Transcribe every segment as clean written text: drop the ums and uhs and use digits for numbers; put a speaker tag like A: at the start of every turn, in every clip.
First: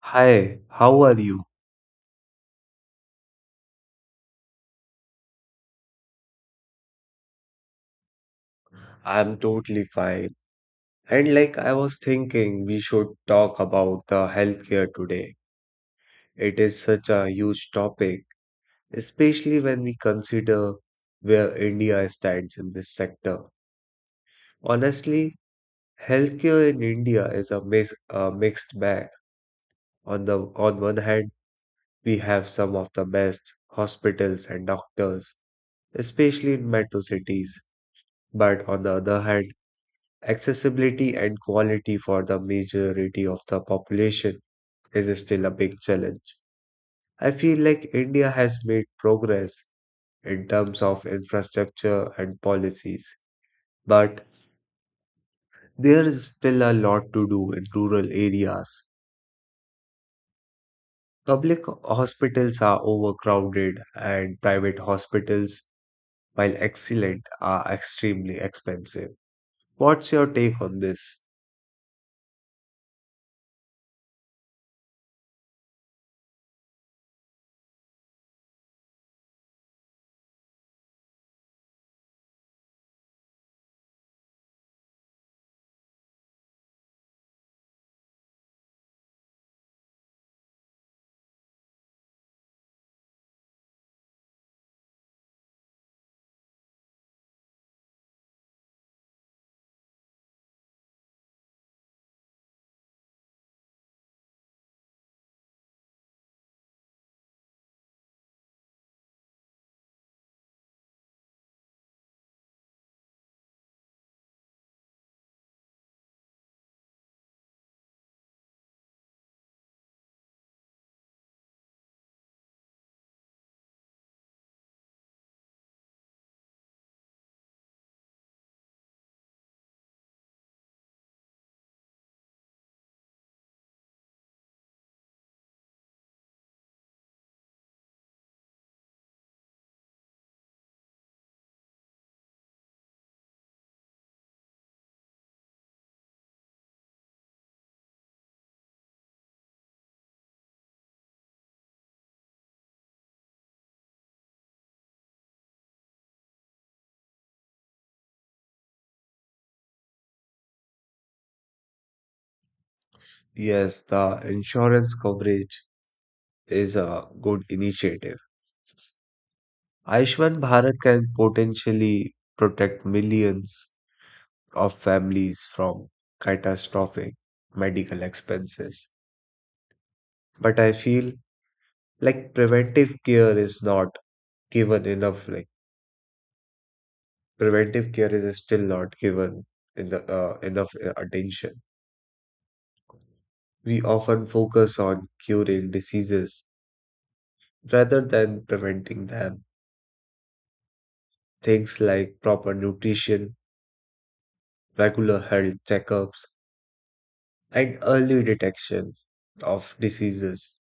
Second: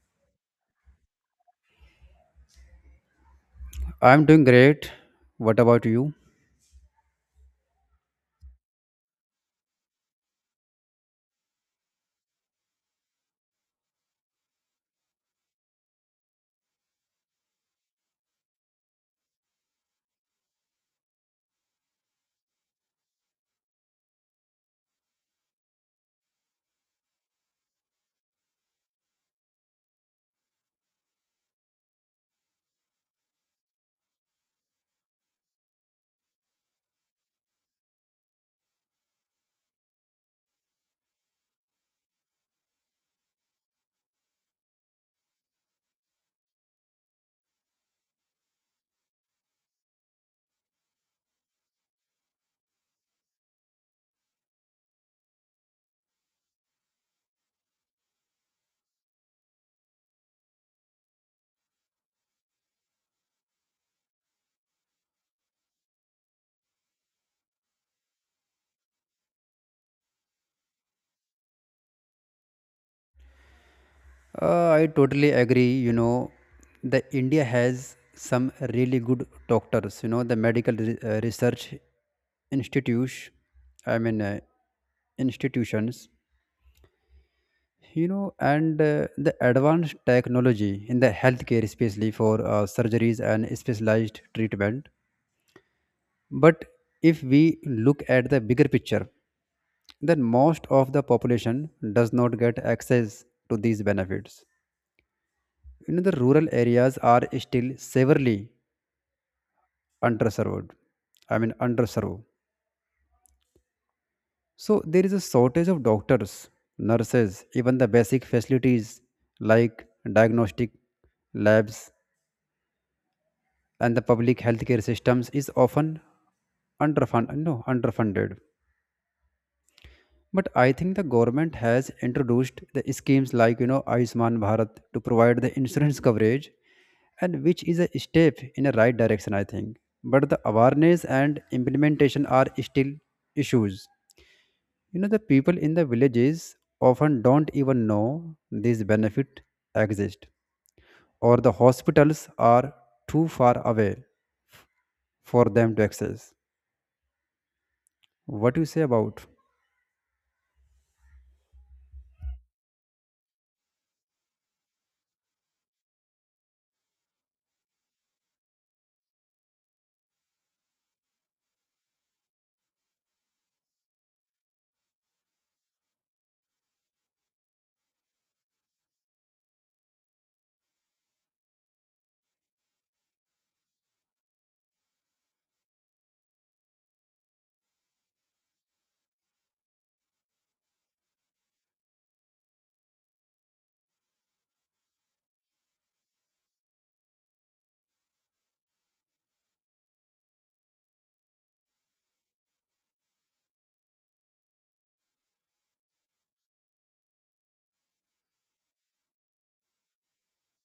A: Hi, how are you?
B: I'm doing great. What about you?
A: I'm totally fine. And like I was thinking, we should talk about the healthcare today. It is such a huge topic, especially when we consider where India stands in this sector. Honestly, healthcare in India is a mix, a mixed bag. On one hand, we have some of the best hospitals and doctors, especially in metro cities. But on the other hand, accessibility and quality for the majority of the population is still a big challenge. I feel like India has made progress in terms of infrastructure and policies, but there is still a lot to do in rural areas. Public hospitals are overcrowded, and private hospitals, while excellent, are extremely expensive. What's your take on this?
B: I totally agree. The India has some really good doctors. The medical research institute. I mean, institutions. You know, and The advanced technology in the healthcare, especially for surgeries and specialized treatment. But if we look at the bigger picture, then most of the population does not get access to these benefits. The rural areas are still severely underserved. I mean, underserved. So there is a shortage of doctors, nurses, even the basic facilities like diagnostic labs, and the public healthcare systems is often underfund, no, underfunded. But I think the government has introduced the schemes like Ayushman Bharat to provide the insurance coverage, and which is a step in the right direction, I think. But the awareness and implementation are still issues. The people in the villages often don't even know these benefit exist, or the hospitals are too far away for them to access. What do you say about?
A: Yes, the insurance coverage is a good initiative. Ayushman Bharat can potentially protect millions of families from catastrophic medical expenses. But I feel like preventive care is not given enough. Like preventive care is still not given in the enough attention. We often focus on curing diseases rather than preventing them. Things like proper nutrition, regular health checkups, and early detection of diseases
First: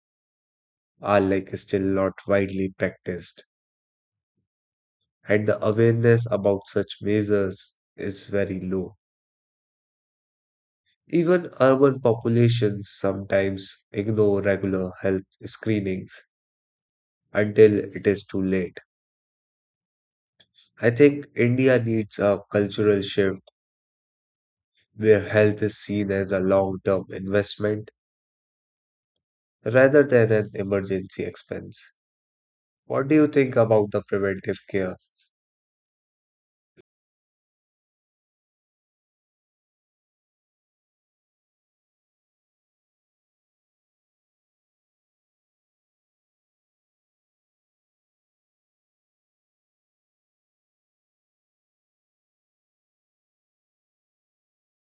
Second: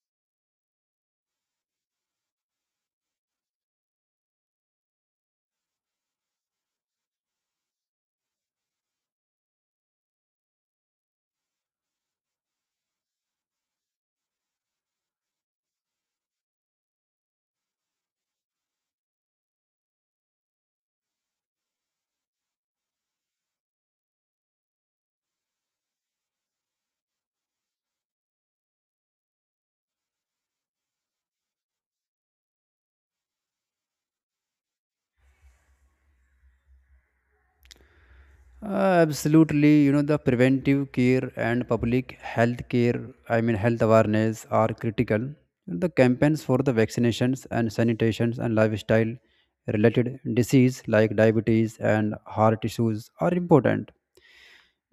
A: are like still not widely practiced, and the awareness about such measures is very low. Even urban populations sometimes ignore regular health screenings until it is too late. I think India needs a cultural shift where health is seen as a long term investment rather than an emergency expense. What do you think about the preventive care?
B: Absolutely, the preventive care and public health care, I mean, health awareness are critical. The campaigns for the vaccinations and sanitations and lifestyle related disease like diabetes and heart issues are important.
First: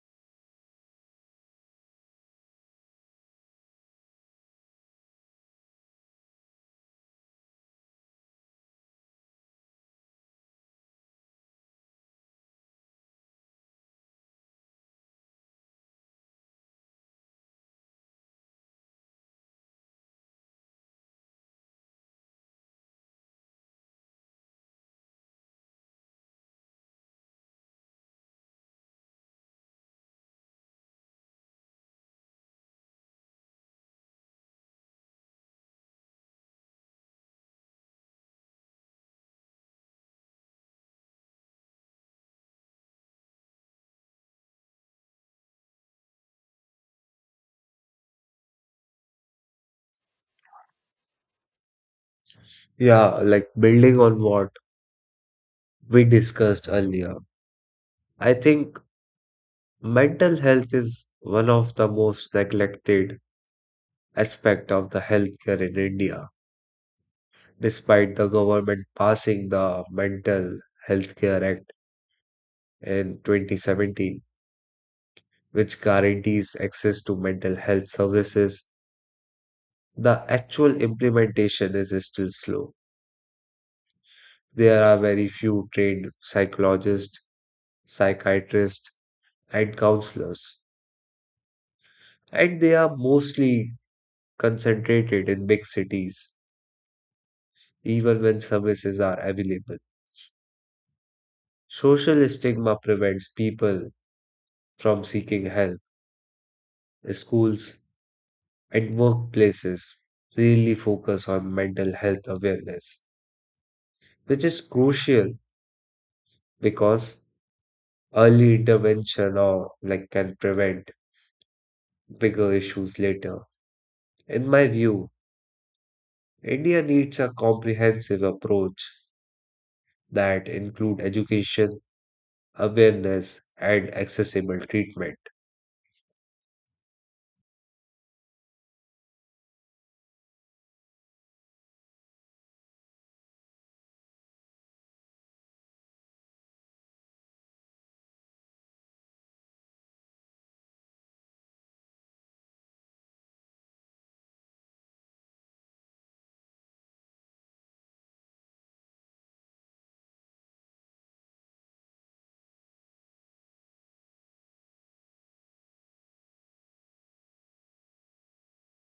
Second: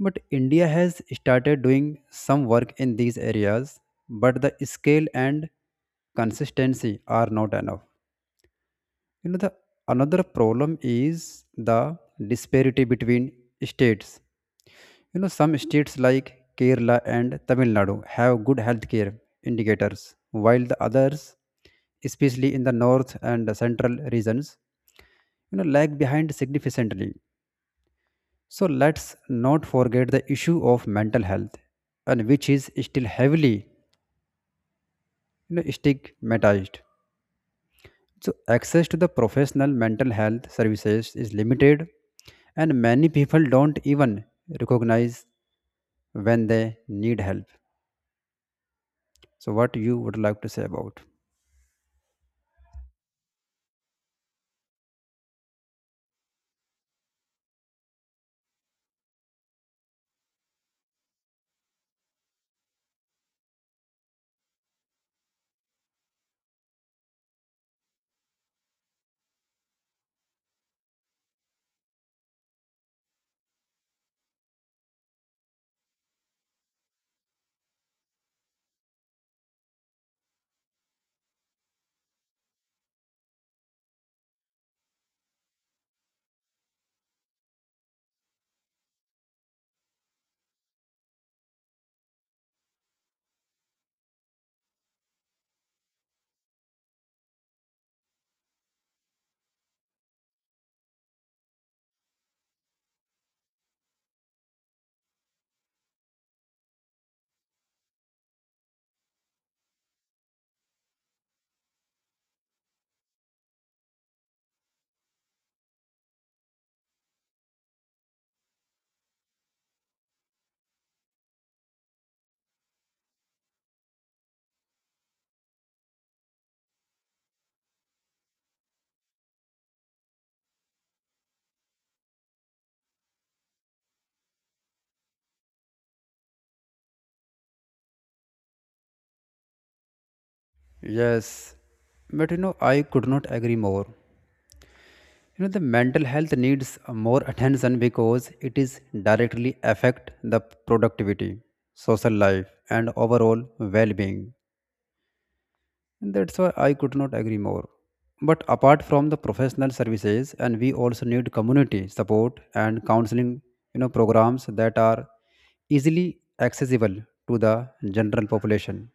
B: But India has started doing some work in these areas, but the scale and consistency are not enough. The another problem is the disparity between states. Some states like Kerala and Tamil Nadu have good healthcare indicators, while the others, especially in the north and central regions, lag behind significantly. So let's not forget the issue of mental health, and which is still heavily stigmatized. So access to the professional mental health services is limited, and many people don't even recognize when they need help. So, what you would like to say about?
A: Yeah, like building on what we discussed earlier. I think mental health is one of the most neglected aspect of the healthcare in India. Despite the government passing the Mental Health Care Act in 2017, which guarantees access to mental health services, the actual implementation is still slow. There are very few trained psychologists, psychiatrists, and counselors, and they are mostly concentrated in big cities, even when services are available. Social stigma prevents people from seeking help. Schools and workplaces really focus on mental health awareness, which is crucial because early intervention or like can prevent bigger issues later. In my view, India needs a comprehensive approach that include education, awareness, and accessible treatment.
B: Yes, but I could not agree more. The mental health needs more attention because it is directly affect the productivity, social life, and overall well-being. And that's why I could not agree more. But apart from the professional services, and we also need community support and counseling, programs that are easily accessible to the general population.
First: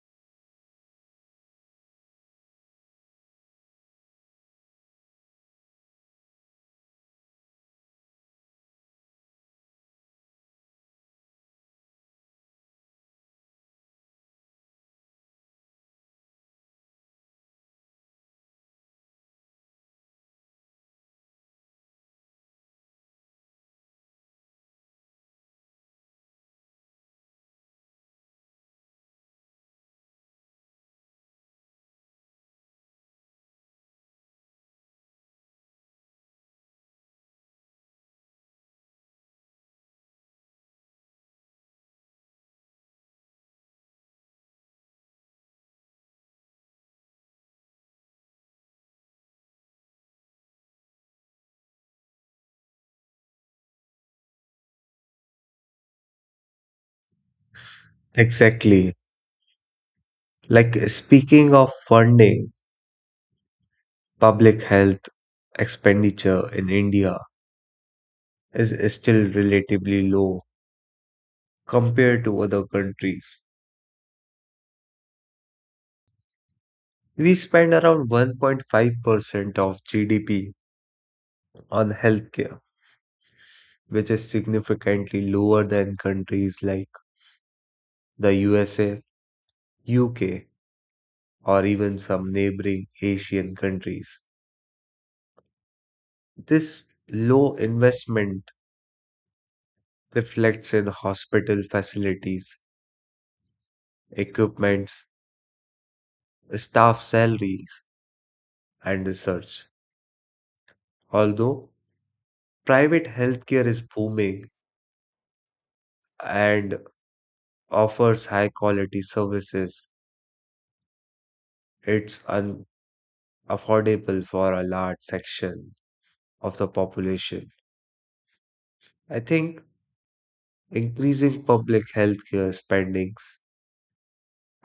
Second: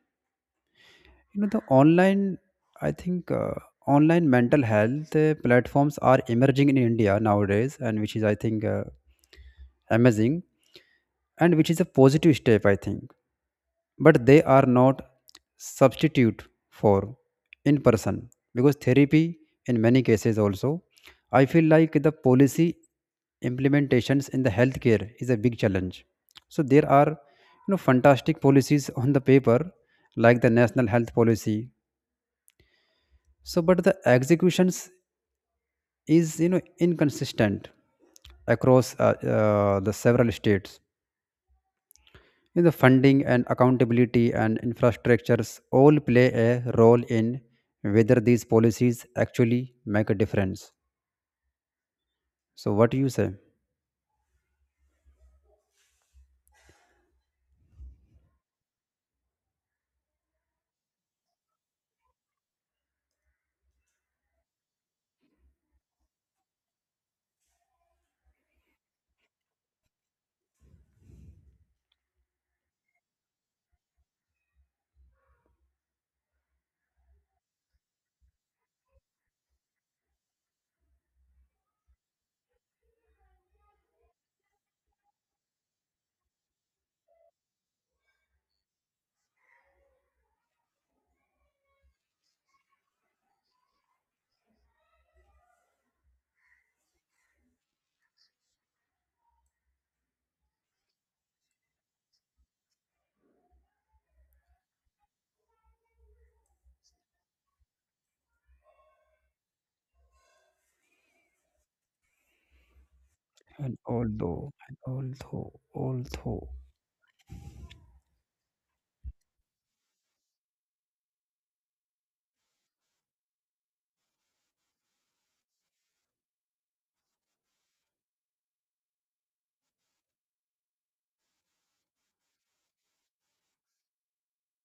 B: The online, I think, Online mental health platforms are emerging in India nowadays, and which is, I think, amazing, and which is a positive step, I think. But they are not substitute for in person because therapy, in many cases, also, I feel like the policy implementations in the healthcare is a big challenge. So there are fantastic policies on the paper like the national health policy, so, but the executions is inconsistent across the several states. Funding and accountability and infrastructures all play a role in whether these policies actually make a difference. So, what do you say?
A: Exactly. Like speaking of funding, public health expenditure in India is still relatively low compared to other countries. We spend around 1.5% of GDP on healthcare, which is significantly lower than countries like the USA, UK, or even some neighboring Asian countries. This low investment reflects in hospital facilities, equipments, staff salaries, and research. Although private healthcare
B: And
A: is booming
B: although, and although, although,
A: and offers high quality services, it's unaffordable for a large section of the population. I think increasing public healthcare spendings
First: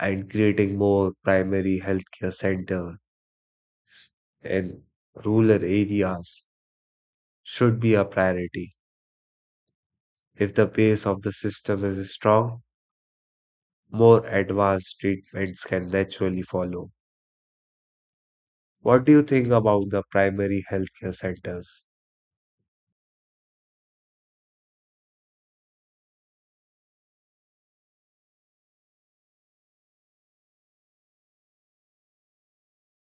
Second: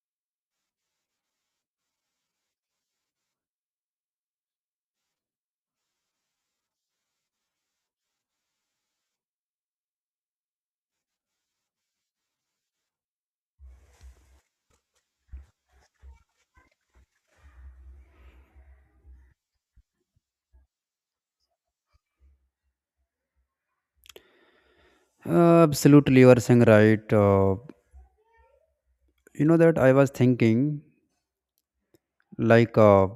A: and creating more primary healthcare center in rural areas should be a priority. If the base of the system is strong, more advanced treatments can naturally follow. What do you think about the primary healthcare centers?
B: absolutely, you are saying right. You know that I was thinking like.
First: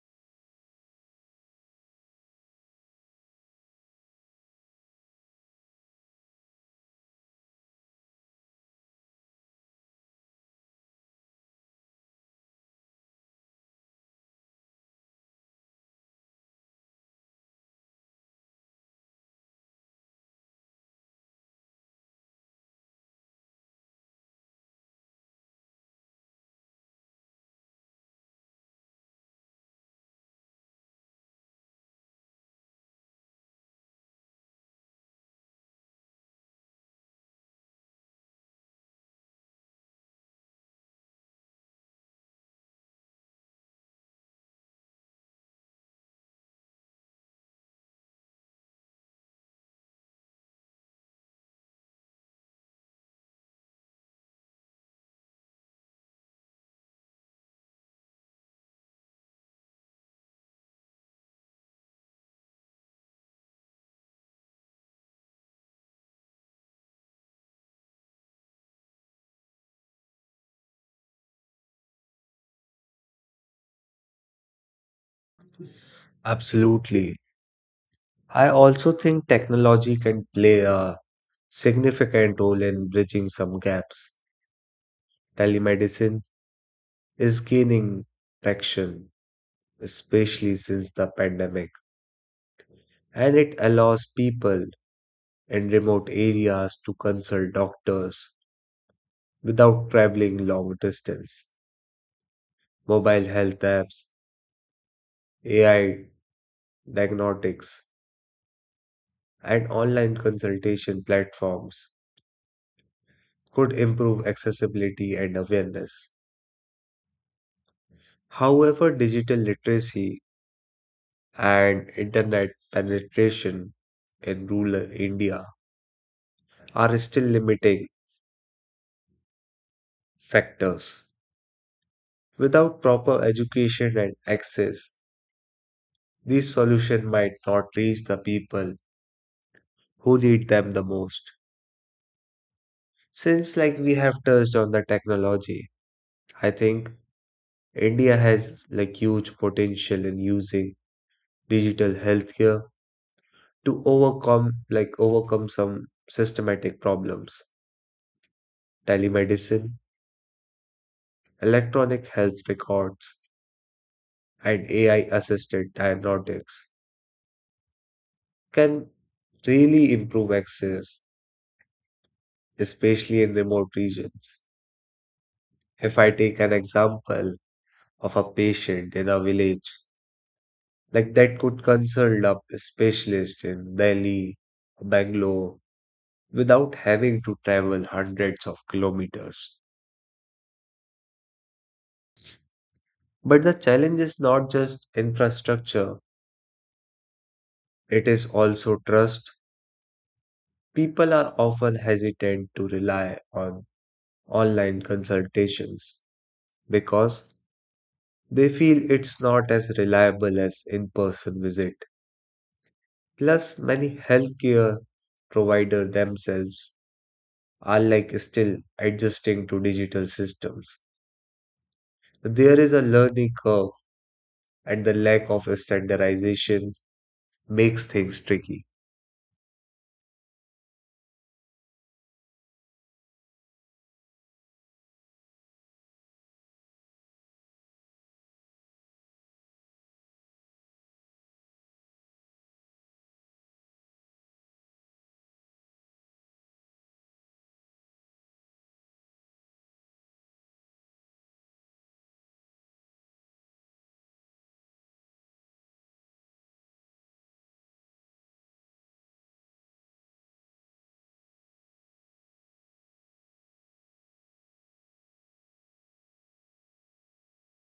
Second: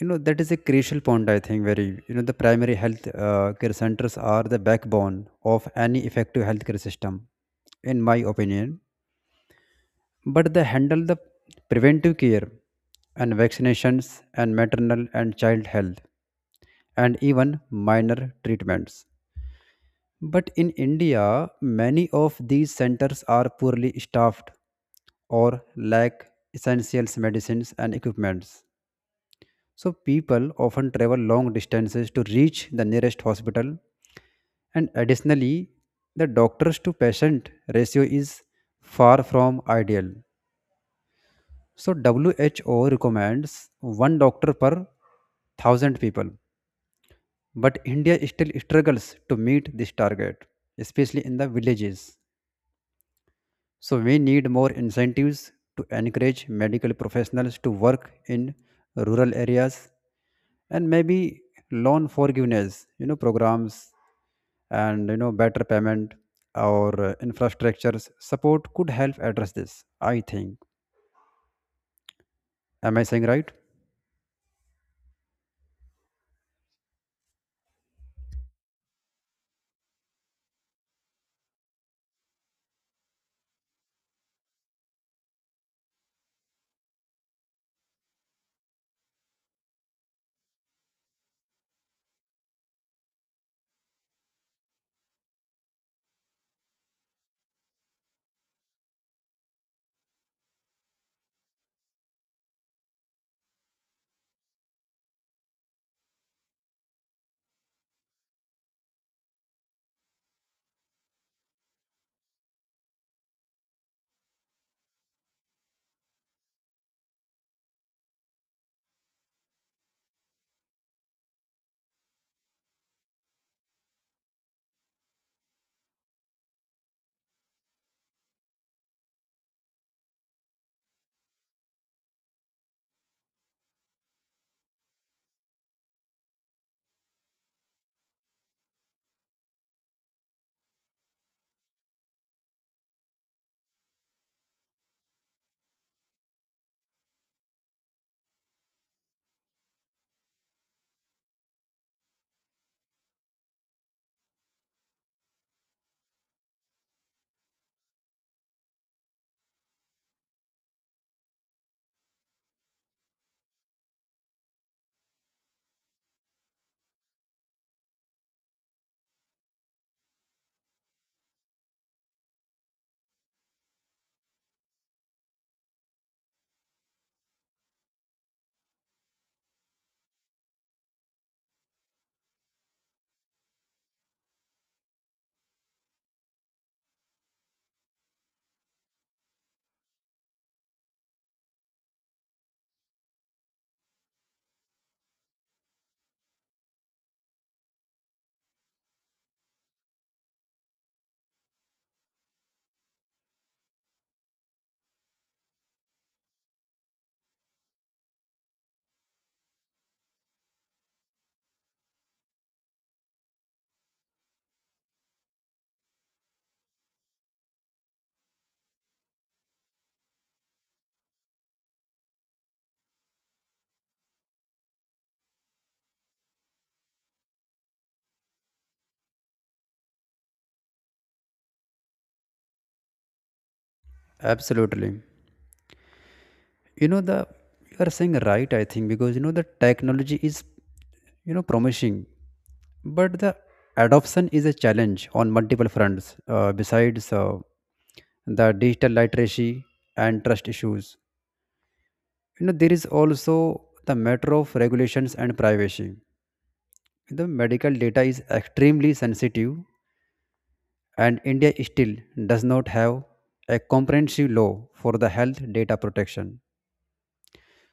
B: You know that is a crucial point, I think. Very The primary health care centers are the backbone of any effective healthcare system, in my opinion. But they handle the preventive care and vaccinations and maternal and child health and even minor treatments. But in India, many of these centers are poorly staffed or lack essential medicines and equipments. So people often travel long distances to reach the nearest hospital, and additionally, the doctors to patient ratio is far from ideal. So WHO recommends one doctor per 1,000 people, but India still struggles to meet this target, especially in the villages. So we need more incentives to encourage medical professionals to work in rural areas, and maybe loan forgiveness, programs, and better payment or infrastructures support could help address this, I think. Am I saying right?
A: Absolutely. I also think technology can play a significant role in bridging some gaps. Telemedicine is gaining traction, especially since the pandemic, and it allows people in remote areas to consult doctors without traveling long distance. Mobile health apps, AI diagnostics, and online consultation platforms could improve accessibility and awareness. However, digital literacy and internet penetration in rural India are still limiting factors. Without proper education and access, these solutions might not reach the people who need them the most. Since like we have touched on the technology, I think India has like huge potential in using digital healthcare to overcome some systematic problems. Telemedicine, electronic health records, and AI assisted diagnostics can really improve access, especially in remote regions. If I take an example of a patient in a village, like that could consult a specialist in Delhi, Bangalore, without having to travel hundreds of kilometers. But the challenge is not just infrastructure. It is also trust. People are often hesitant to rely on online consultations because they feel it's not as reliable as in person visit. Plus, many healthcare providers themselves are like still adjusting to digital systems. There is a learning curve, and the lack of standardization makes things tricky.
B: Absolutely. You know the You are saying right, I think, because the technology is promising, but the adoption is a challenge on multiple fronts. Besides the digital literacy and trust issues, there is also the matter of regulations and privacy. The medical data is extremely sensitive, and India still does not have a comprehensive law for the health data protection.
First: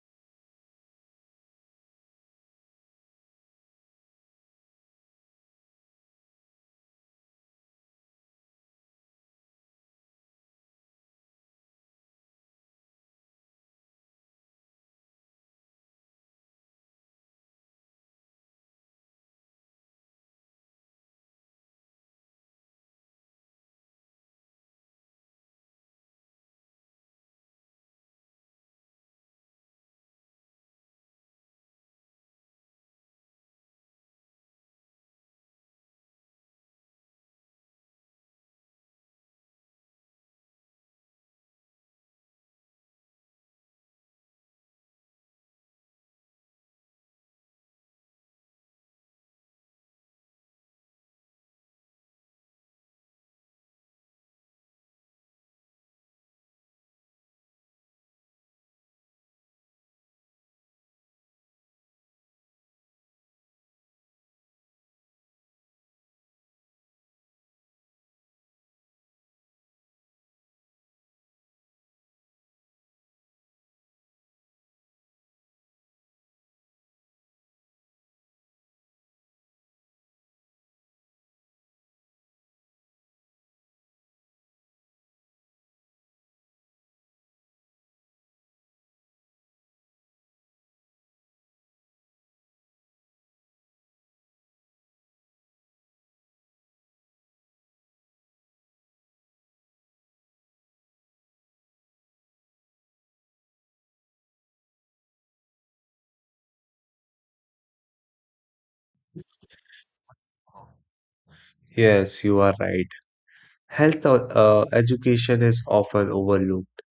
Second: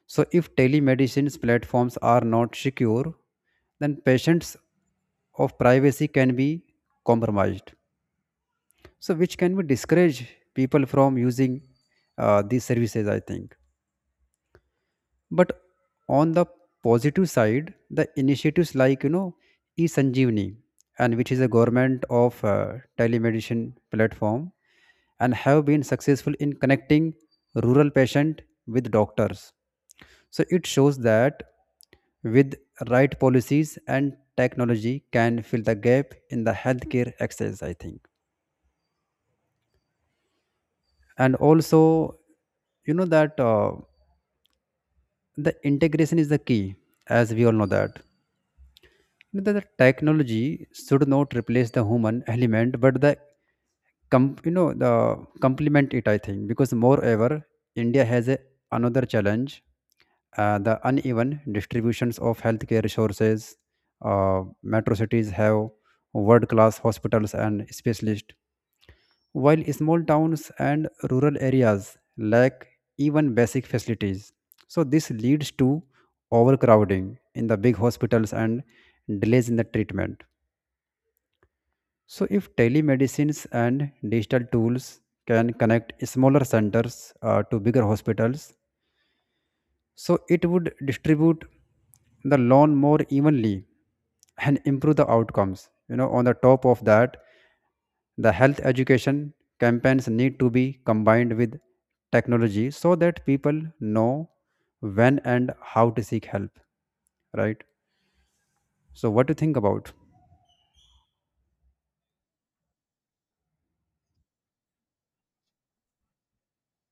B: So, if telemedicine platforms are not secure, then patients of privacy can be compromised. So, which can be discourage people from using these services, I think. But on the positive side, the initiatives like eSanjeevani, and which is a government of telemedicine platform, and have been successful in connecting rural patient with doctors. So it shows that with right policies and technology can fill the gap in the healthcare access, I think. And also you know that the integration is the key, as we all know that the technology should not replace the human element, but you know the complement it, I think. Because moreover, India has another challenge. The uneven distributions of healthcare resources. Metro cities have world class hospitals and specialists, while small towns and rural areas lack even basic facilities. So this leads to overcrowding in the big hospitals and delays in the treatment. So, if telemedicines and digital tools can connect smaller centers to bigger hospitals, so it would distribute the loan more evenly and improve the outcomes. On the top of that, the health education campaigns need to be combined with technology so that people know when and how to seek help, right? So, what do you think about?
A: Yes, you are right. Health education is often overlooked.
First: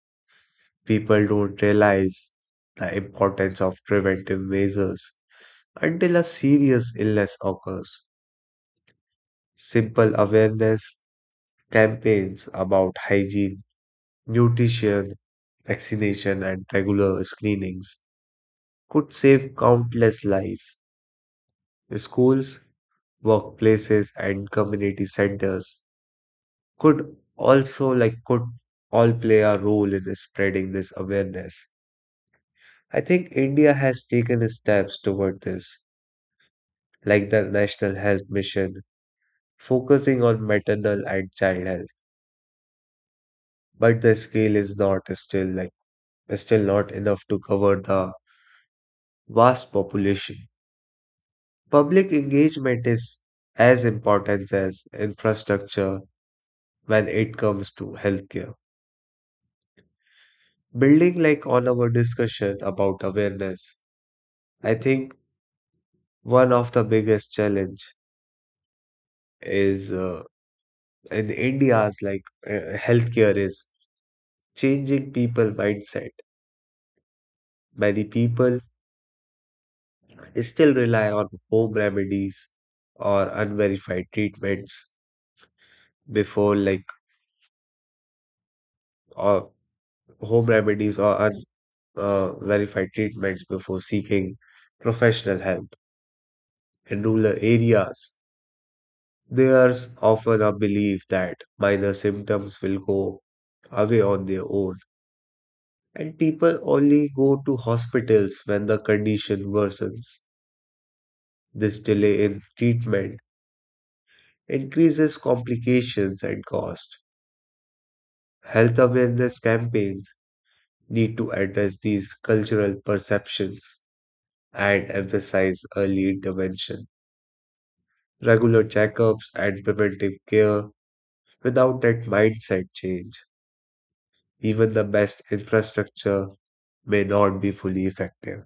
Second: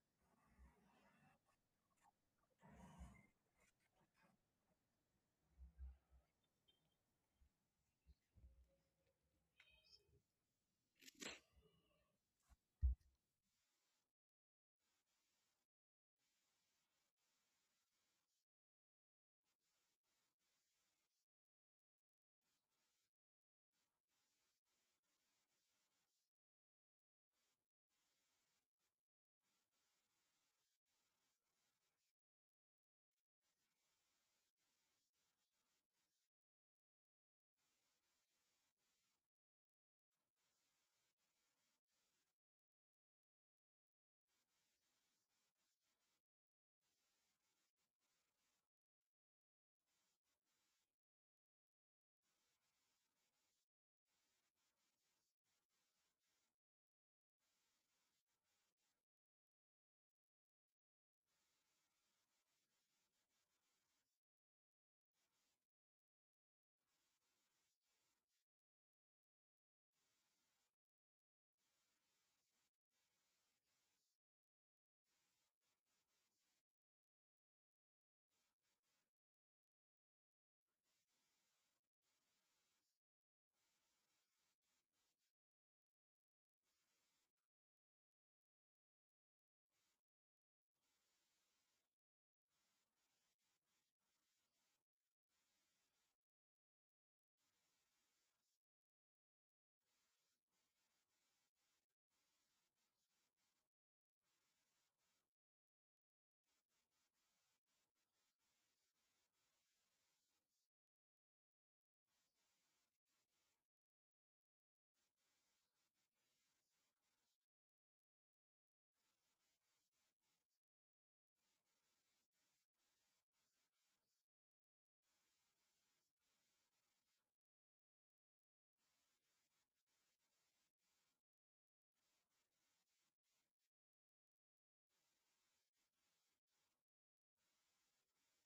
A: People don't realize the importance of preventive measures until a serious illness occurs. Simple awareness campaigns about hygiene, nutrition, vaccination, and regular screenings could save countless lives. Schools, workplaces, and community centers could also like could all play a role in spreading this awareness. I think India has taken steps toward this, like the National Health Mission, focusing on maternal and child health. But the scale is not still like still not enough to cover the vast population. Public engagement is as important as infrastructure when it comes to healthcare. Building like on our discussion about awareness, I think one of the biggest challenge is in India's healthcare is changing people mindset. Many people still rely on home remedies or unverified treatments before like or home remedies or verified treatments before seeking professional help in rural areas. There's often a belief that minor symptoms will go away on their own, and people only go to hospitals when the condition worsens. This delay in treatment increases complications and cost. Health awareness campaigns need to address these cultural perceptions and emphasize early intervention, regular checkups, and preventive care. Without that mindset change, even the best infrastructure may not be fully effective.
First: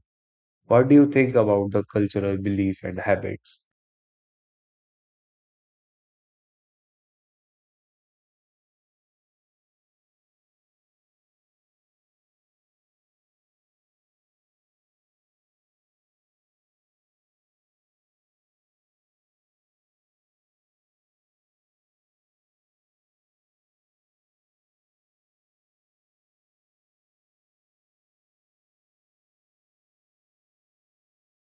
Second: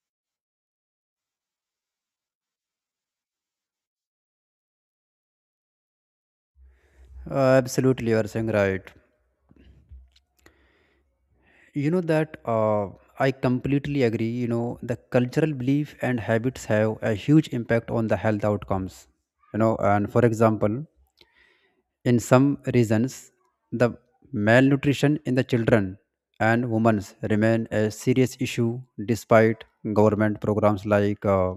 A: What do you think about the cultural belief and habits?
B: Uh, absolutely, you are saying right. You know that I completely agree. The cultural belief and habits have a huge impact on the health outcomes. And for example, in some regions, the malnutrition in the children and women remain a serious issue despite government programs like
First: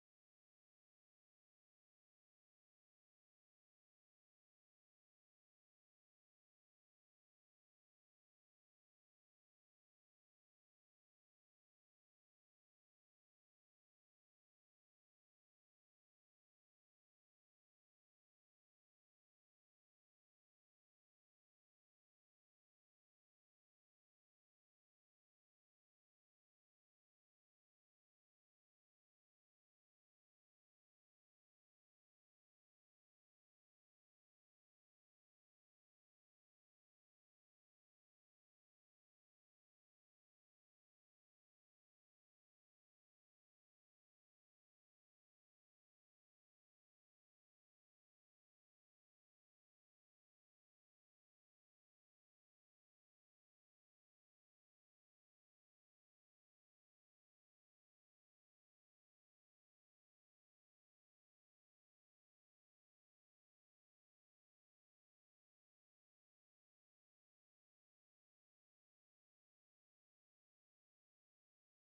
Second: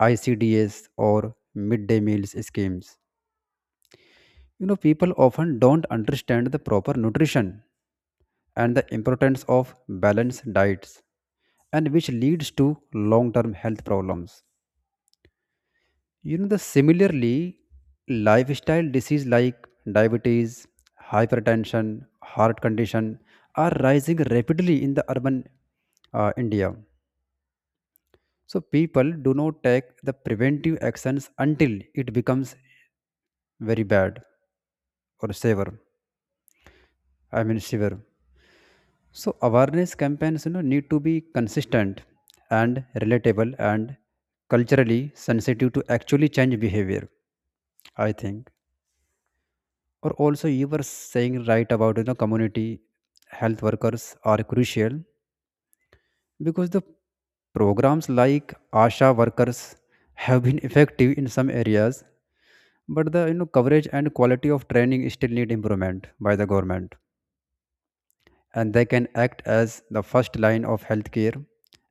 B: ICDS or midday meals schemes. People often don't understand the proper nutrition and the importance of balanced diets, and which leads to long term health problems. You know, the Similarly, lifestyle disease like diabetes, hypertension, heart condition are rising rapidly in the urban India. So people do not take the preventive actions until it becomes very bad or severe. I mean severe. So awareness campaigns, need to be consistent and relatable and culturally sensitive to actually change behavior, I think. Or also, you were saying right about community health workers are crucial because the programs like ASHA workers have been effective in some areas, but the coverage and quality of training still need improvement by the government. And they can act as the first line of healthcare.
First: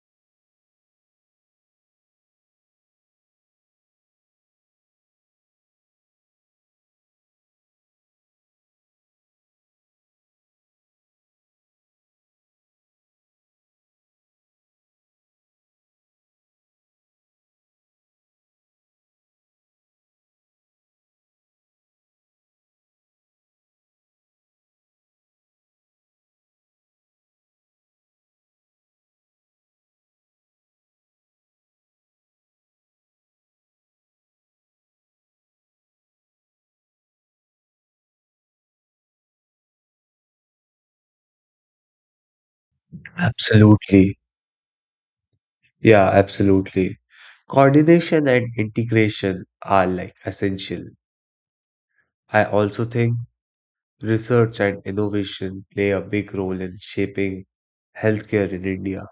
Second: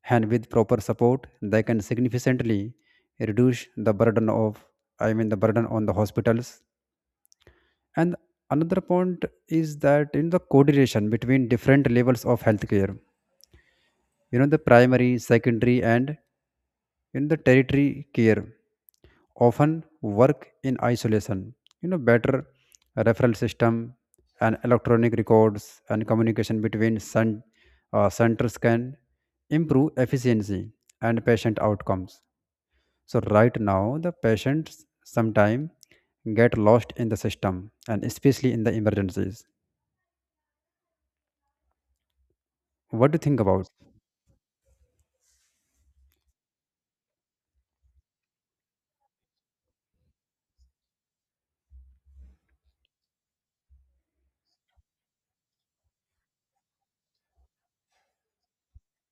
B: And with proper support, they can significantly reduce the burden of, I mean, the burden on the hospitals. And another point is that in the coordination between different levels of healthcare, the primary, secondary, and in the territory care often work in isolation. Better referral system and electronic records and communication between centers can improve efficiency and patient outcomes. So right now, the patients sometimes get lost in the system, and especially in the emergencies. What do you think about?
A: Absolutely. Yeah, absolutely. Coordination and integration are like essential. I also think research and innovation play a big role in shaping healthcare in India.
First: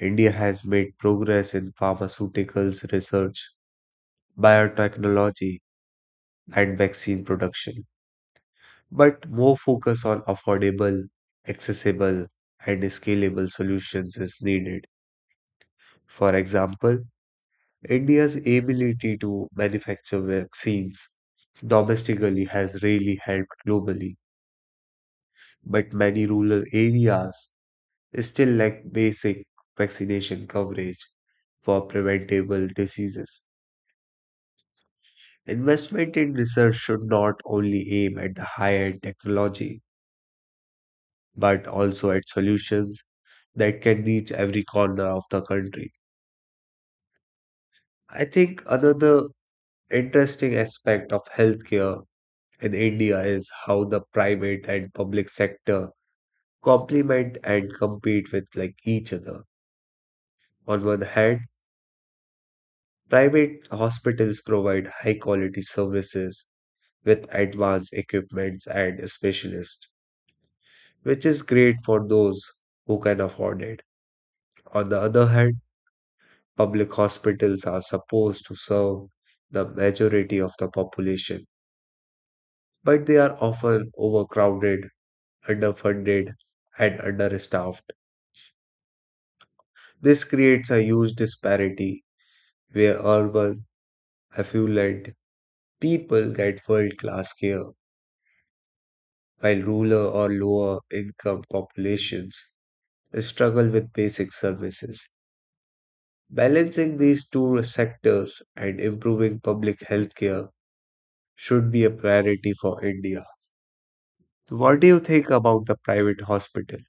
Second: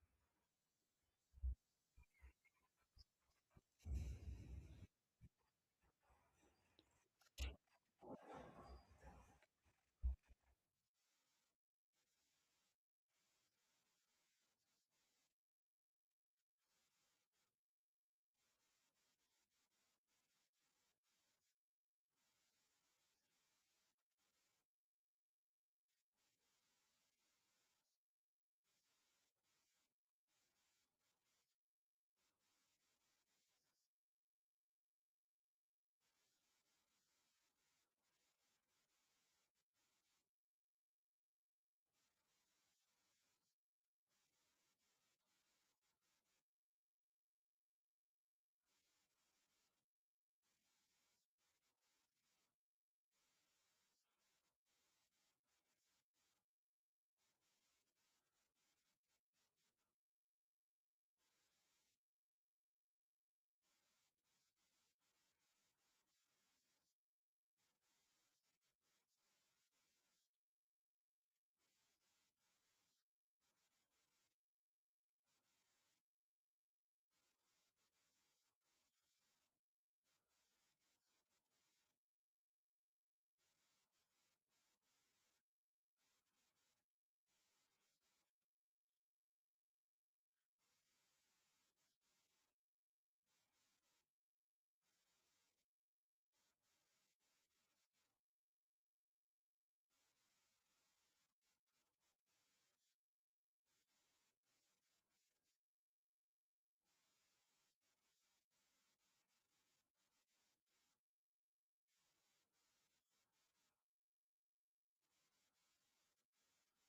A: India has made progress in pharmaceuticals research, biotechnology, and vaccine production, but more focus on affordable, accessible, and scalable solutions is needed. For example, India's ability to manufacture vaccines domestically has really helped globally, but many rural areas still lack basic vaccination coverage for preventable diseases. Investment in research should not only aim at the high-end technology, but also at solutions that can reach every corner of the country. I think another interesting aspect of healthcare in India is how the private and public sector complement and compete with like each other. On one hand, private hospitals provide high quality services with advanced equipments and specialists, which is great for those who can afford it. On the other hand, public hospitals are supposed to serve the majority of the population, but they are often overcrowded, underfunded, and understaffed. This creates a huge disparity where urban, affluent people get world class care, while rural or lower income populations struggle with basic services. Balancing these two sectors and improving public healthcare should be a priority for India. What do you think about the private hospital?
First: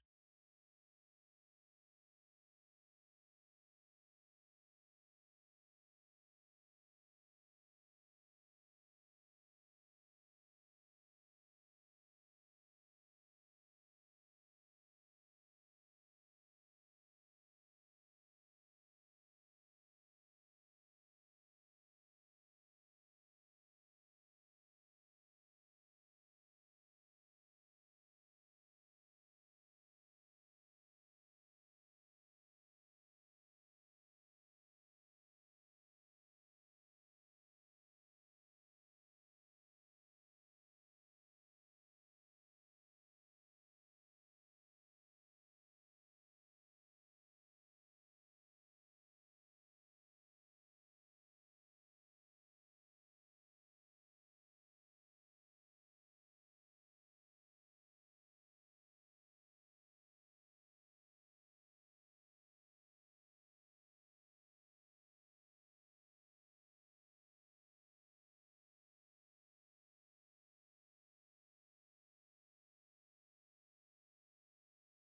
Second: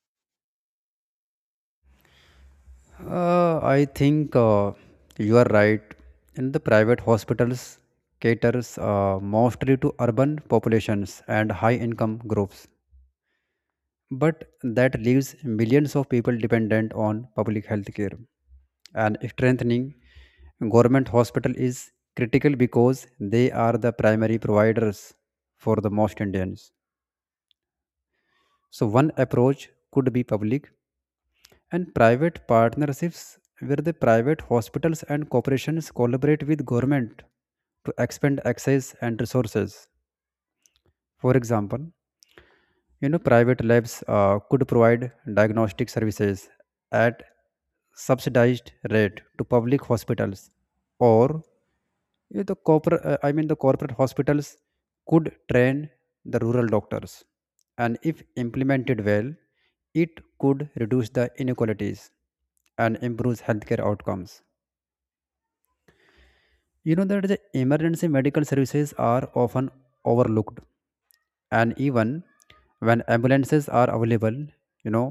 B: I think you are right. And the private hospitals caters mostly to urban populations and high-income groups, but that leaves millions of people dependent on public health care. And strengthening government hospital is critical because they are the primary providers for the most Indians. So one approach could be public and private partnerships where the private hospitals and corporations collaborate with government to expand access and resources. For example, private labs could provide diagnostic services at subsidized rate to public hospitals, or the corporate, I mean, the corporate hospitals could train the rural doctors, and if implemented well, it could reduce the inequalities and improves healthcare outcomes. You know that the emergency medical services are often overlooked, and even when ambulances are available, you know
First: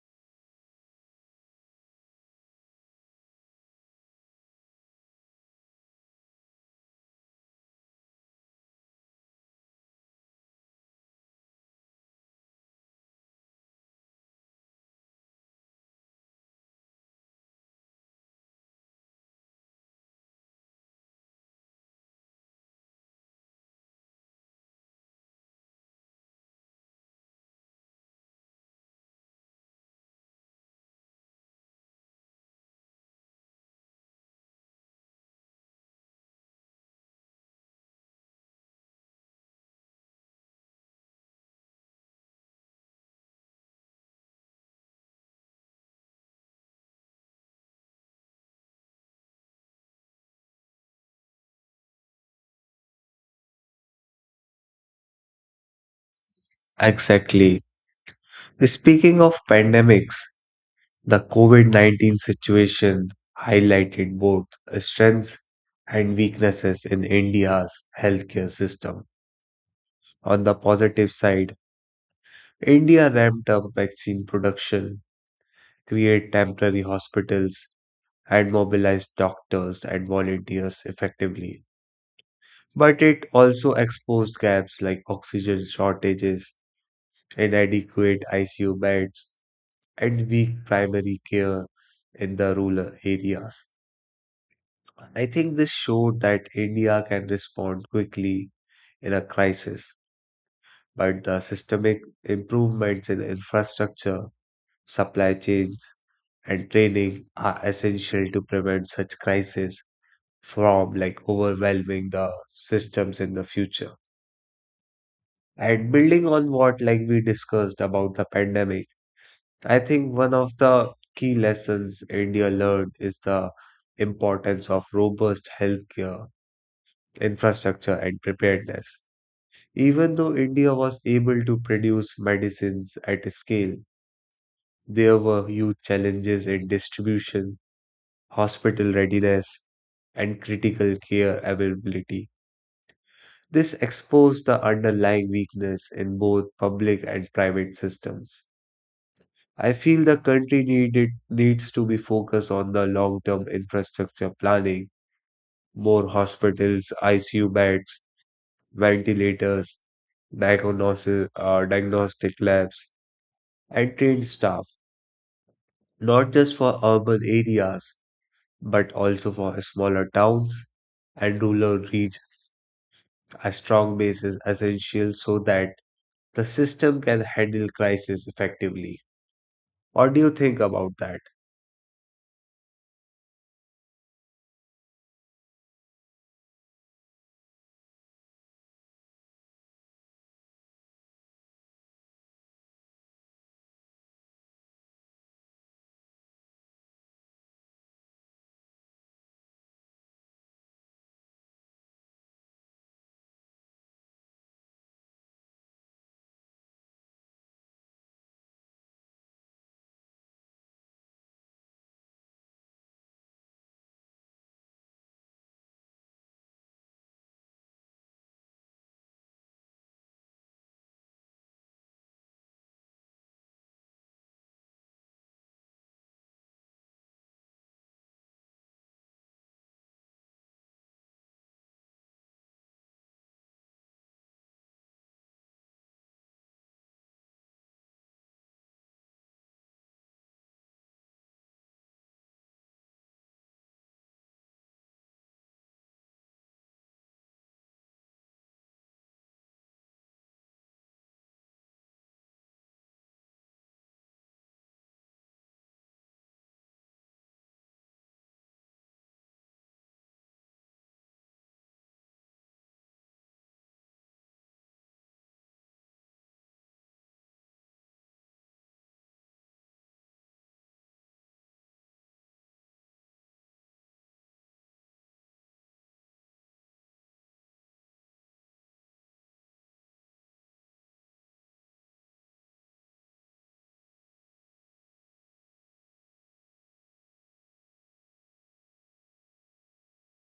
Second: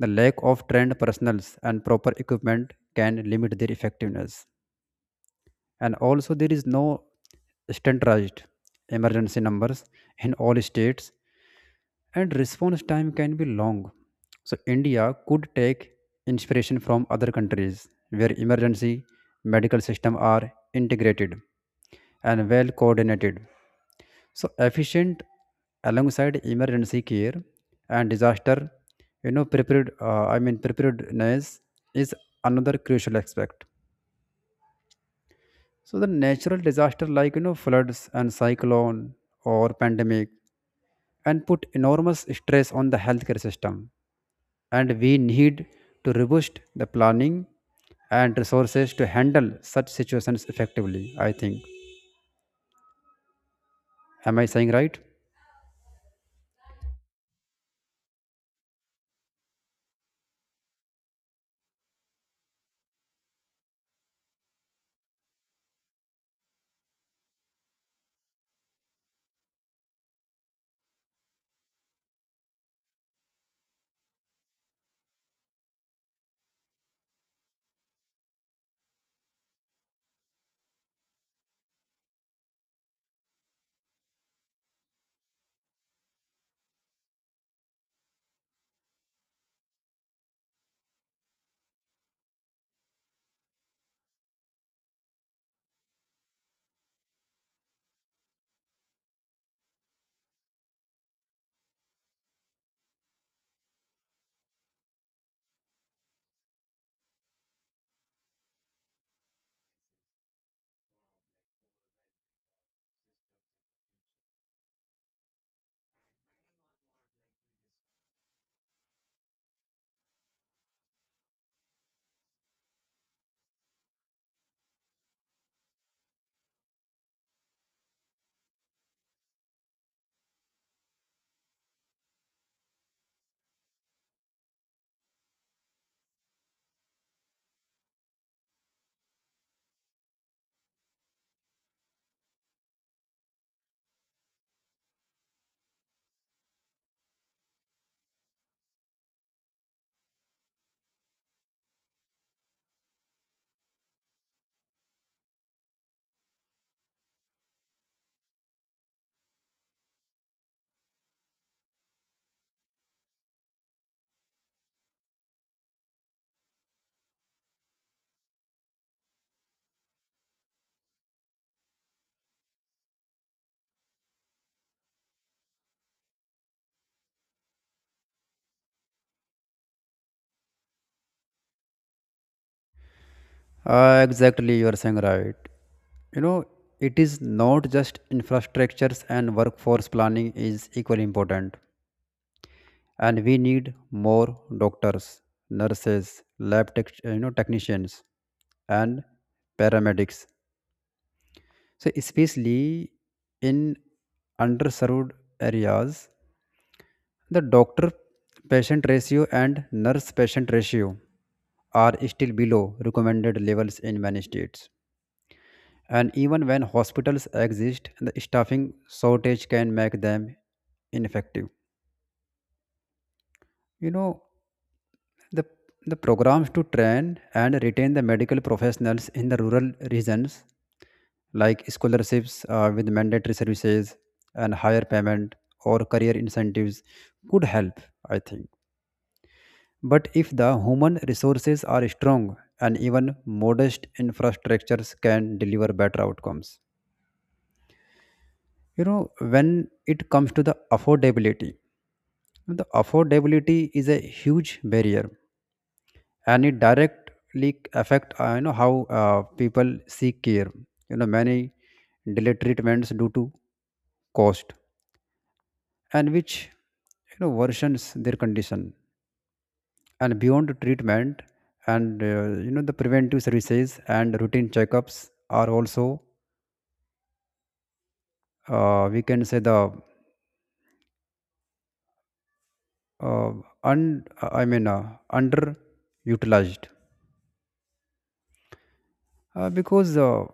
B: the lack of trained personals and proper equipment can limit their effectiveness. And also, there is no standardized emergency numbers in all states, and response time can be long. So, India could take inspiration from other countries where emergency medical system are integrated and well coordinated. So, efficient alongside emergency care and disaster, prepared. I mean, preparedness is another crucial aspect. So, the natural disaster like floods and cyclone or pandemic and put enormous stress on the healthcare system, and we need to robust the planning and resources to handle such situations effectively, I think. Am I saying right?
A: Exactly. Speaking of pandemics, the COVID 19 situation highlighted both strengths and weaknesses in India's healthcare system. On the positive side, India ramped up vaccine production, created temporary hospitals, and mobilized doctors and volunteers effectively. But it also exposed gaps like oxygen shortages, inadequate ICU beds, and weak primary care in the rural areas. I think this showed that India can respond quickly in a crisis, but the systemic improvements in infrastructure, supply chains, and training are essential to prevent such crises from like overwhelming the systems in the future. And building on what like we discussed about the pandemic, I think one of the key lessons India learned is the importance of robust healthcare infrastructure and preparedness. Even though India was able to produce medicines at scale, there were huge challenges in distribution, hospital readiness, and critical care availability. This exposed the underlying weakness in both public and private systems. I feel the country needs to be focused on the long term infrastructure planning, more hospitals, ICU beds, ventilators, diagnostic labs, and trained staff, not just for urban areas, but also for smaller towns and rural regions. A strong base is essential so that the system can handle crisis effectively. What do you think about that?
B: Exactly, you are saying right. you know it is not just infrastructures, and workforce planning is equally important. And we need more doctors, nurses, lab tech, technicians, and paramedics, so especially in underserved areas. The doctor patient ratio and nurse patient ratio are still below recommended levels in many states. And even when hospitals exist, the staffing shortage can make them ineffective. You know, the, the programs to train and retain the medical professionals in the rural regions, like scholarships with mandatory services and higher payment or career incentives, could help, I think. But if the human resources are strong, and even modest infrastructures can deliver better outcomes. When it comes to the affordability is a huge barrier, and it directly affect how people seek care. Many delay treatments due to cost, and which worsens their condition. And beyond treatment, and the preventive services and routine checkups are also, we can say, the uh, un I mean, underutilized, because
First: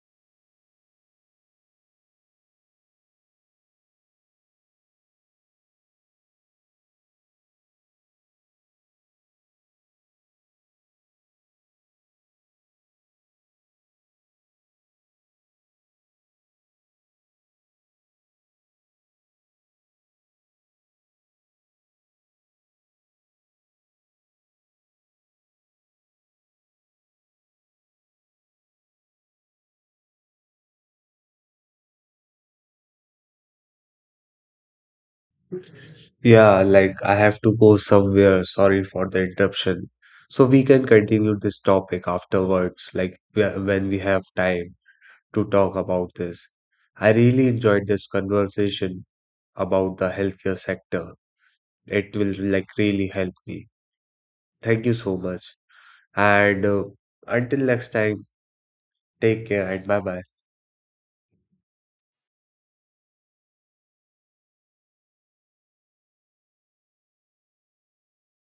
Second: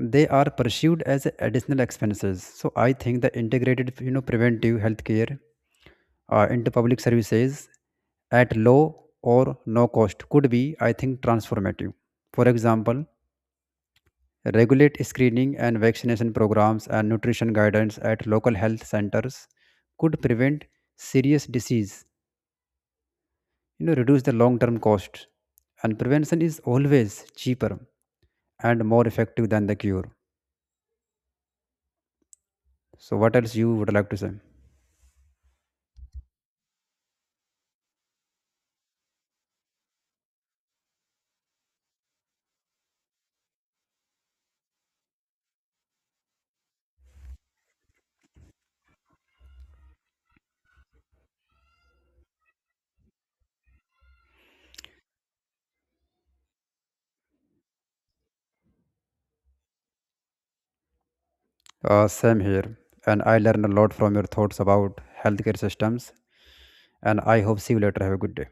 B: they are perceived as additional expenses. So I think the integrated, preventive healthcare into public services at low or no cost could be, I think, transformative. For example, regulate screening and vaccination programs and nutrition guidance at local health centers could prevent serious disease, reduce the long term cost. And prevention is always cheaper and more effective than the cure. So what else you would like to say?
A: Yeah, like I have to go somewhere. Sorry for the interruption. So we can continue this topic afterwards, like when we have time to talk about this. I really enjoyed this conversation about the healthcare sector. It will like really help me. Thank you so much. And until next time, take care and bye bye.
B: Same here. And I learned a lot from your thoughts about healthcare systems, and I hope see you later. Have a good day.